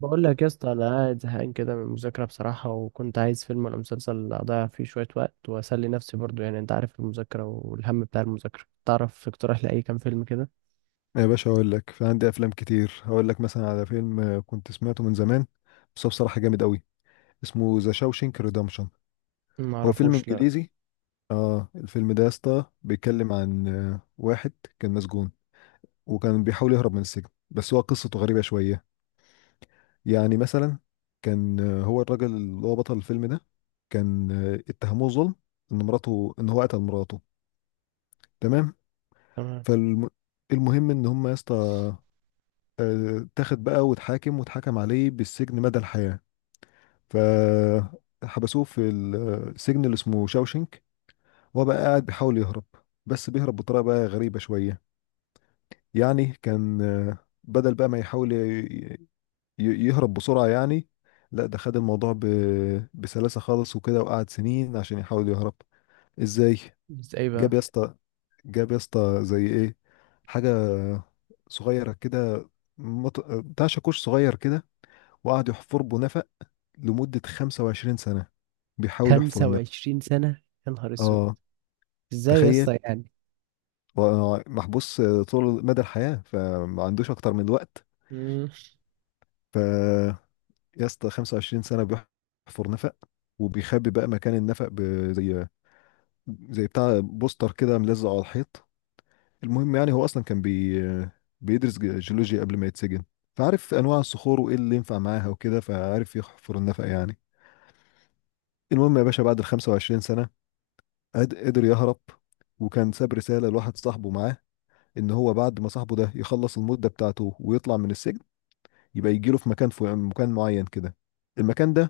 بقول لك يا اسطى، انا قاعد زهقان كده من المذاكره بصراحه، وكنت عايز فيلم ولا مسلسل اضيع فيه شويه وقت واسلي نفسي برضو. يعني انت عارف المذاكره والهم بتاع المذاكره. تعرف اقتراح لاي كام فيلم كده؟ يا باشا اقول لك في عندي افلام كتير هقول لك مثلا على فيلم كنت سمعته من زمان. بس هو بصراحه جامد قوي. اسمه ذا شاوشينك ريدمشن. ما هو فيلم اعرفوش، لا. انجليزي. اه الفيلم ده يا اسطى بيتكلم عن واحد كان مسجون، وكان بيحاول يهرب من السجن، بس هو قصته غريبه شويه. يعني مثلا كان هو الراجل اللي هو بطل الفيلم ده كان اتهموه ظلم ان مراته ان هو قتل مراته. تمام. تمام. فالمهم ان هم يا اسطى اتاخد بقى واتحاكم واتحكم عليه بالسجن مدى الحياة. فحبسوه في السجن اللي اسمه شاوشنك، وهو بقى قاعد بيحاول يهرب، بس بيهرب بطريقة بقى غريبة شوية. يعني كان بدل بقى ما يحاول يهرب بسرعة يعني. لا ده خد الموضوع بسلاسة خالص وكده، وقعد سنين عشان يحاول يهرب. ازاي؟ بس ايه جاب يا بقى؟ اسطى، جاب يا اسطى زي ايه؟ حاجة صغيرة كده، بتاع شاكوش صغير كده، وقعد يحفر بنفق لمدة 25 سنة بيحاول يحفر النفق. 25 سنه؟ يا نهار اسود! اه ازاي يا تخيل. اسطى؟ هو محبوس طول مدى الحياة فما عندوش أكتر من الوقت. يعني ف يا اسطى 25 سنة بيحفر نفق، وبيخبي بقى مكان النفق زي بتاع بوستر كده ملزق على الحيط. المهم يعني هو أصلا كان بيدرس جيولوجيا قبل ما يتسجن، فعارف أنواع الصخور وإيه اللي ينفع معاها وكده، فعارف يحفر النفق يعني. المهم يا باشا بعد ال 25 سنة قدر يهرب، وكان ساب رسالة لواحد صاحبه معاه، إن هو بعد ما صاحبه ده يخلص المدة بتاعته ويطلع من السجن يبقى يجيله في مكان معين كده. المكان ده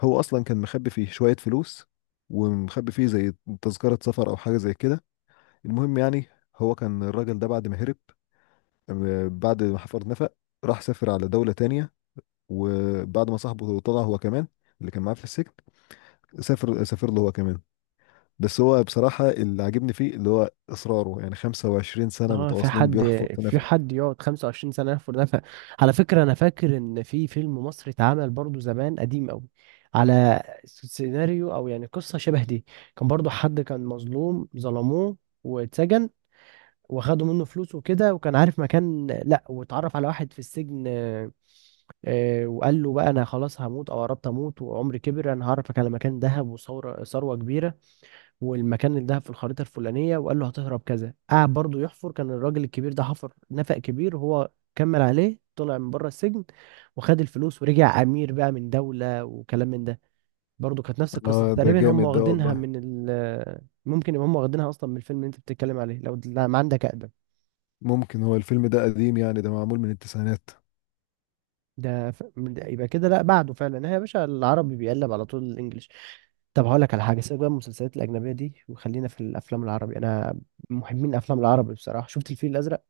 هو أصلا كان مخبي فيه شوية فلوس، ومخبي فيه زي تذكرة سفر أو حاجة زي كده. المهم يعني هو كان الراجل ده بعد ما هرب بعد ما حفر نفق، راح سافر على دولة تانية. وبعد ما صاحبه طلع هو كمان اللي كان معاه في السجن، سافر له هو كمان. بس هو بصراحة اللي عاجبني فيه اللي هو إصراره يعني، 25 سنة اه، في متواصلين حد بيحفر في تنف. حد يقعد 25 سنة يحفر نفق؟ على فكرة أنا فاكر إن في فيلم مصري اتعمل برضو زمان قديم أوي، على سيناريو أو يعني قصة شبه دي. كان برضو حد كان مظلوم ظلموه واتسجن، وخدوا منه فلوس وكده، وكان عارف مكان، لا واتعرف على واحد في السجن وقال له بقى: أنا خلاص هموت أو قربت أموت وعمري كبر، أنا هعرفك على مكان دهب وثورة ثروة كبيرة، والمكان اللي ده في الخريطة الفلانية، وقال له هتهرب كذا. قعد برضه يحفر، كان الراجل الكبير ده حفر نفق كبير، هو كمل عليه طلع من بره السجن وخد الفلوس ورجع أمير بقى من دولة وكلام من ده. برضه كانت نفس القصة آه ده تقريبا. هم جامد ده واخدينها والله. من ممكن يبقى هم واخدينها أصلا من الفيلم اللي أنت بتتكلم عليه، لو لا ما عندك أقدم. ممكن هو الفيلم ده قديم يعني، ده معمول من التسعينات. ده يبقى كده لا بعده فعلا. هي يا باشا العربي بيقلب على طول الإنجليش. طب هقول لك على حاجة، سيبك بقى من المسلسلات الأجنبية دي وخلينا في الأفلام العربي. أنا محبين الأفلام العربي بصراحة. شفت الفيل الأزرق؟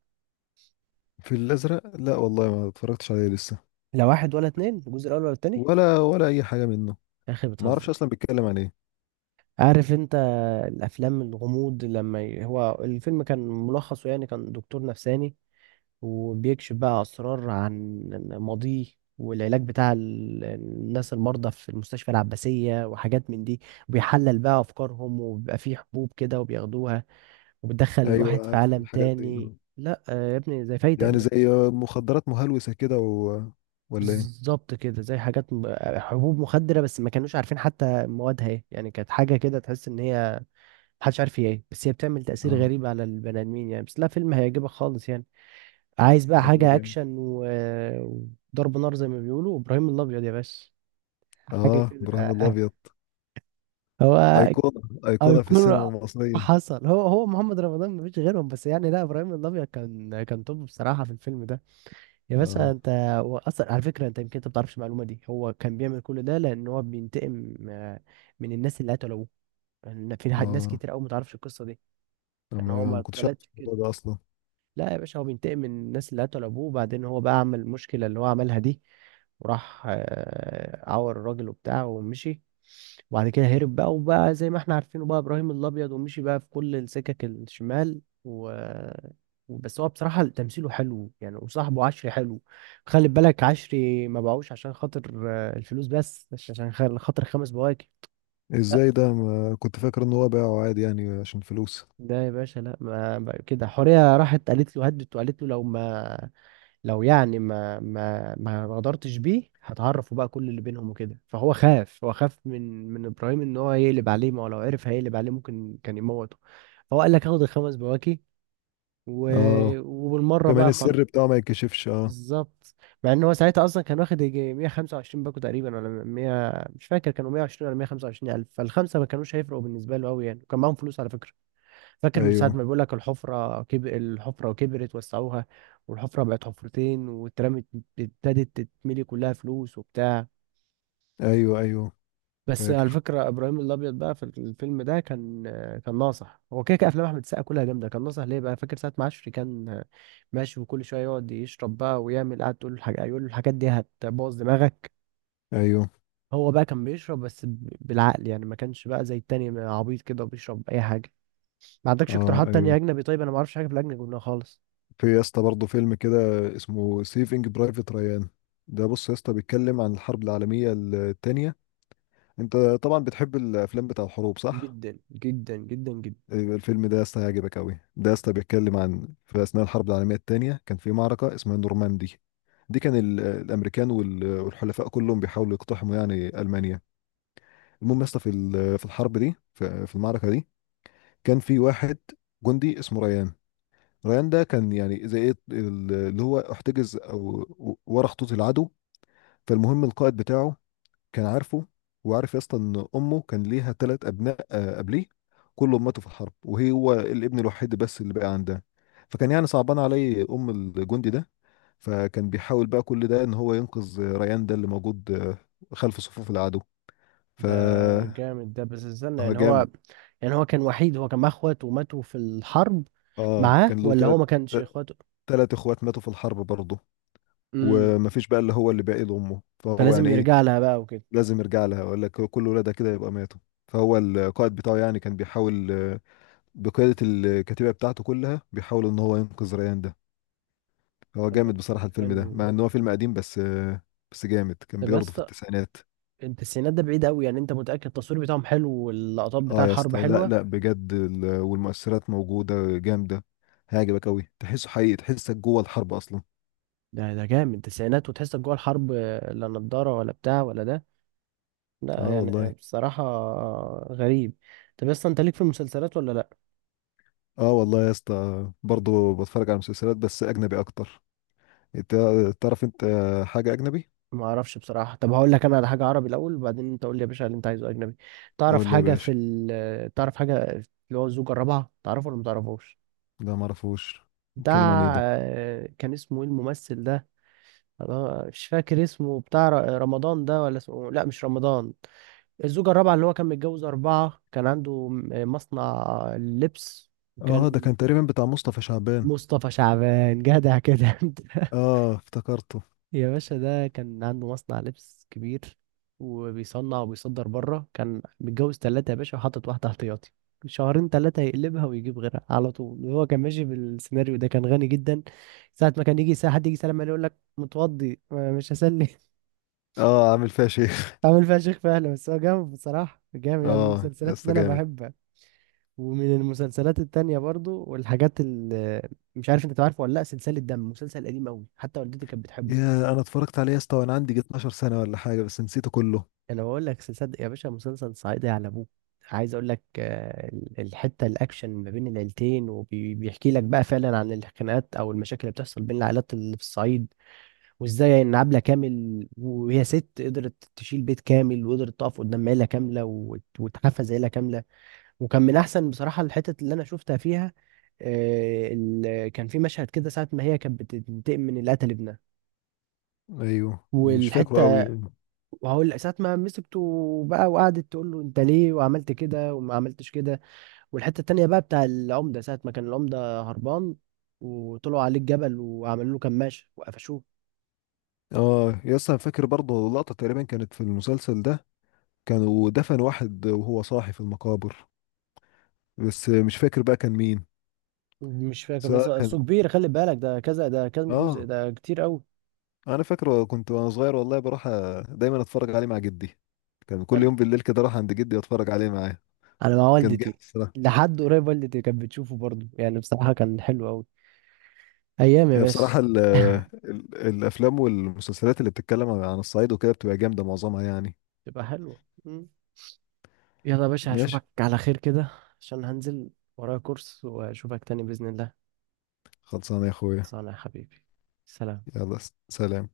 في الأزرق لا والله ما اتفرجتش عليه لسه. لا واحد ولا اتنين، الجزء الاول ولا التاني؟ ولا أي حاجة منه. يا اخي ما أعرفش بتهزر! أصلا بيتكلم عن إيه. عارف انت الافلام الغموض لما هو الفيلم كان ملخصه يعني كان دكتور نفساني، وبيكشف بقى اسرار عن ماضيه، والعلاج بتاع الناس المرضى في المستشفى العباسية وحاجات من دي. وبيحلل بقى افكارهم وبيبقى فيه حبوب كده وبياخدوها، وبتدخل الواحد أيوه في عارف عالم الحاجات دي، تاني. آه. لا يا ابني زي فايتك يعني ده. زي مخدرات مهلوسة كده و، ولا إيه؟ بالظبط كده، زي حاجات حبوب مخدرة، بس ما كانوش عارفين حتى موادها ايه. يعني كانت حاجة كده تحس ان هي محدش عارف هي ايه، بس هي بتعمل تأثير آه غريب على البني آدمين يعني. بس لا، فيلم هيعجبك خالص يعني. عايز بقى والله حاجة جامد. أكشن و... وضرب نار، زي ما بيقولوا إبراهيم الأبيض يا باشا، حاجة آه كده. إبراهيم الأبيض. هو أيقونة. أيقونة في السينما أيقونة. المصرية. حصل، هو هو محمد رمضان مفيش غيرهم، بس يعني لا إبراهيم الأبيض كان توب بصراحة في الفيلم ده. يا باشا آه. انت، هو اصلا على فكره انت يمكن انت ما بتعرفش المعلومه دي، هو كان بيعمل كل ده لان هو بينتقم من الناس اللي قتلوه. لان في ناس آه كتير قوي ما تعرفش القصه دي. أنا يعني هو ما ما ما كنتش أعرف اتولدش؟ الموضوع ده أصلا. لا يا باشا، هو بينتقم من الناس اللي قتلوا ابوه، وبعدين هو بقى عمل المشكله اللي هو عملها دي، وراح عور الراجل وبتاع ومشي. وبعد كده هرب بقى وبقى زي ما احنا عارفينه بقى، ابراهيم الابيض، ومشي بقى في كل السكك الشمال. و بس هو بصراحة تمثيله حلو يعني، وصاحبه عشري حلو. خلي بالك، عشري ما باعوش عشان خاطر الفلوس، بس مش عشان خاطر خمس بواكب. لا ازاي ده ما كنت فاكر ان هو باعه عادي يعني عشان فلوس. ده يا باشا، لا ما بقى كده. حورية راحت قالت له، هدت وقالت له لو ما، لو يعني ما غدرتش بيه هتعرفوا بقى كل اللي بينهم وكده، فهو خاف، هو خاف من ابراهيم ان هو يقلب عليه. ما هو لو عرف هيقلب عليه ممكن كان يموته. فهو قال لك هاخد الخمس بواكي و... اه وبالمره كمان بقى خلاص. السر بتاعه ما يتكشفش، اه. بالظبط. مع ان هو ساعتها اصلا كان واخد يجي 125 باكو تقريبا، ولا 100 مش فاكر، كانوا 120 ولا 125 الف. فالخمسه ما كانوش هيفرقوا بالنسبه له قوي يعني، وكان معاهم فلوس على فكره. فاكر من ساعة ايوه، ما بيقول لك الحفرة الحفرة كبرت وسعوها، والحفرة بقت حفرتين واترمت، ابتدت تتملي كلها فلوس وبتاع. ايوه، ايوه. بس على فاكر، فكرة إبراهيم الأبيض بقى في الفيلم ده كان كان ناصح. هو كده كده أفلام أحمد السقا كلها جامدة. كان ناصح ليه بقى، فاكر ساعة ما عشري كان ماشي وكل شوية يقعد يشرب بقى ويعمل قعد، تقول له الحاجة يقول له الحاجات دي هتبوظ دماغك. ايوه. هو بقى كان بيشرب بس بالعقل يعني، ما كانش بقى زي التاني عبيط كده وبيشرب أي حاجة. ما عندكش اه، اقتراحات تانية ايوه. أجنبي؟ طيب أنا ما أعرفش حاجة في الأجنبي خالص. في يا اسطى برضه فيلم كده، اسمه سيفنج برايفت ريان. ده بص يا اسطى بيتكلم عن الحرب العالميه الثانيه. انت طبعا بتحب الافلام بتاع الحروب، صح؟ جدا جدا جدا جدا. أيوة، الفيلم ده يا اسطى هيعجبك قوي. ده يا اسطى بيتكلم عن في اثناء الحرب العالميه الثانيه كان في معركه اسمها نورماندي. دي كان الامريكان والحلفاء كلهم بيحاولوا يقتحموا يعني المانيا. المهم يا اسطى في في الحرب دي في المعركه دي كان في واحد جندي اسمه ريان. ريان ده كان يعني زي ايه اللي هو احتجز او ورا خطوط العدو. فالمهم القائد بتاعه كان عارفه وعارف يا اسطى ان امه كان ليها ثلاث ابناء قبليه، كلهم ماتوا في الحرب، وهي هو الابن الوحيد بس اللي بقى عندها. فكان يعني صعبان عليه ام الجندي ده، فكان بيحاول بقى كل ده ان هو ينقذ ريان ده اللي موجود خلف صفوف العدو. ف ده جامد ده، بس استنى هو يعني هو، جامد. يعني هو كان وحيد، هو كان معاه اخواته وماتوا في الحرب؟ اه معاه كان له ولا هو ثلاث ما كانش اخواته؟ ثلاث اخوات ماتوا في الحرب برضه، امم. ومفيش بقى اللي هو اللي باقي لامه، فهو يعني فلازم ايه يرجع لها بقى وكده. لازم يرجع لها، ولا كل ولادها كده يبقى ماتوا. فهو القائد بتاعه يعني كان بيحاول بقيادة الكتيبة بتاعته كلها بيحاول ان هو ينقذ ريان ده. هو طب جامد والله بصراحة الفيلم ده، حلو. مع ان هو فيلم قديم، بس جامد. كان طب يا برضه في اسطى التسعينات. انت، السينات ده بعيد قوي يعني، انت متأكد التصوير بتاعهم حلو واللقطات بتاع اه يا الحرب اسطى، لا حلوة؟ لا بجد والمؤثرات موجودة جامدة. هيعجبك قوي، تحسه حقيقي، تحسك جوه الحرب اصلا. ده جامد تسعينات وتحسك جوه الحرب؟ لا نضارة ولا بتاع ولا ده. لا اه يعني والله. بصراحة غريب. طب يا اسطى انت ليك في المسلسلات ولا لا؟ اه والله يا اسطى برضه بتفرج على مسلسلات، بس اجنبي اكتر. انت تعرف انت حاجة اجنبي؟ ما اعرفش بصراحه. طب هقول لك انا على حاجه عربي الاول، وبعدين انت قول لي يا باشا اللي انت عايزه اجنبي. تعرف قول لي يا حاجه في باشا. تعرف حاجه اللي هو الزوجه الرابعه، تعرفه ولا ما تعرفوش؟ لا معرفوش. بيتكلم عن ايه بتاع ده؟ كان اسمه ايه الممثل ده؟ أنا مش فاكر اسمه، بتاع رمضان ده، ولا اسمه لا مش رمضان. الزوجه الرابعه، اللي هو كان متجوز اربعه، كان عنده مصنع لبس، اه ده وكان. كان تقريبا بتاع مصطفى شعبان. مصطفى شعبان، جدع كده! انت اه افتكرته. يا باشا ده كان عنده مصنع لبس كبير وبيصنع وبيصدر بره. كان متجوز تلاتة يا باشا وحاطط واحدة احتياطي، شهرين تلاتة يقلبها ويجيب غيرها على طول، وهو كان ماشي بالسيناريو ده، كان غني جدا. ساعة ما كان يجي ساعة حد يجي يسلم عليه يقول لك متوضي مش هسلم. اه عامل فيها شيء. عامل فيها شيخ فعلا. بس هو جامد بصراحة، جامد يعني، من اه يا المسلسلات اللي اسطى أنا جامد. بحبها. ومن المسلسلات التانية برضو، والحاجات اللي مش عارف أنت تعرفه ولا لأ، سلسلة دم، مسلسل قديم أوي حتى والدتي كانت بتحبه. يا انا اتفرجت عليه يا اسطى وانا عندي 12 سنه ولا حاجه، بس نسيته كله. انا بقول لك صدق يا باشا، مسلسل صعيدي على ابوه. عايز اقول لك الحته الاكشن ما بين العيلتين، وبيحكي لك بقى فعلا عن الخناقات او المشاكل اللي بتحصل بين العائلات اللي في الصعيد، وازاي ان عبله كامل وهي ست قدرت تشيل بيت كامل، وقدرت تقف قدام عيله كامله وتحفز عيله كامله. وكان من احسن بصراحه الحتت اللي انا شفتها فيها، كان في مشهد كده ساعه ما هي كانت بتنتقم من اللي قتل ابنها. ايوه مش فاكره والحته، قوي. وهقول ساعة ما مسكته بقى وقعدت تقول له انت ليه وعملت كده وما عملتش كده. والحتة التانية بقى بتاع العمدة، ساعة ما كان العمدة هربان وطلعوا عليه الجبل وعملوا له كماشة وقفشوه. اه يا اسطى انا فاكر برضه لقطه تقريبا كانت في المسلسل ده، كانوا دفن واحد وهو صاحي في المقابر، بس مش فاكر بقى كان مين. مش فاكر بس سواء كان. اصله كبير، خلي بالك ده كذا، ده كام جزء، اه ده كتير قوي. انا فاكره كنت وانا صغير والله بروح دايما اتفرج عليه مع جدي. كان كل انا يوم بالليل كده اروح عند جدي واتفرج عليه معاه. انا مع كان والدتي جامد. لحد قريب، والدتي كانت بتشوفه برضه يعني، بصراحة كان حلو قوي. ايام يا هي باشا. بصراحة ال ال الأفلام والمسلسلات اللي بتتكلم عن الصعيد وكده بتبقى جامدة معظمها يعني. تبقى حلوة. يلا يا باشا ماشي. هشوفك على خير كده، عشان هنزل، ورايا كورس، واشوفك تاني بإذن الله. خلصانة يا أخويا. صانع حبيبي، سلام. يلا سلام.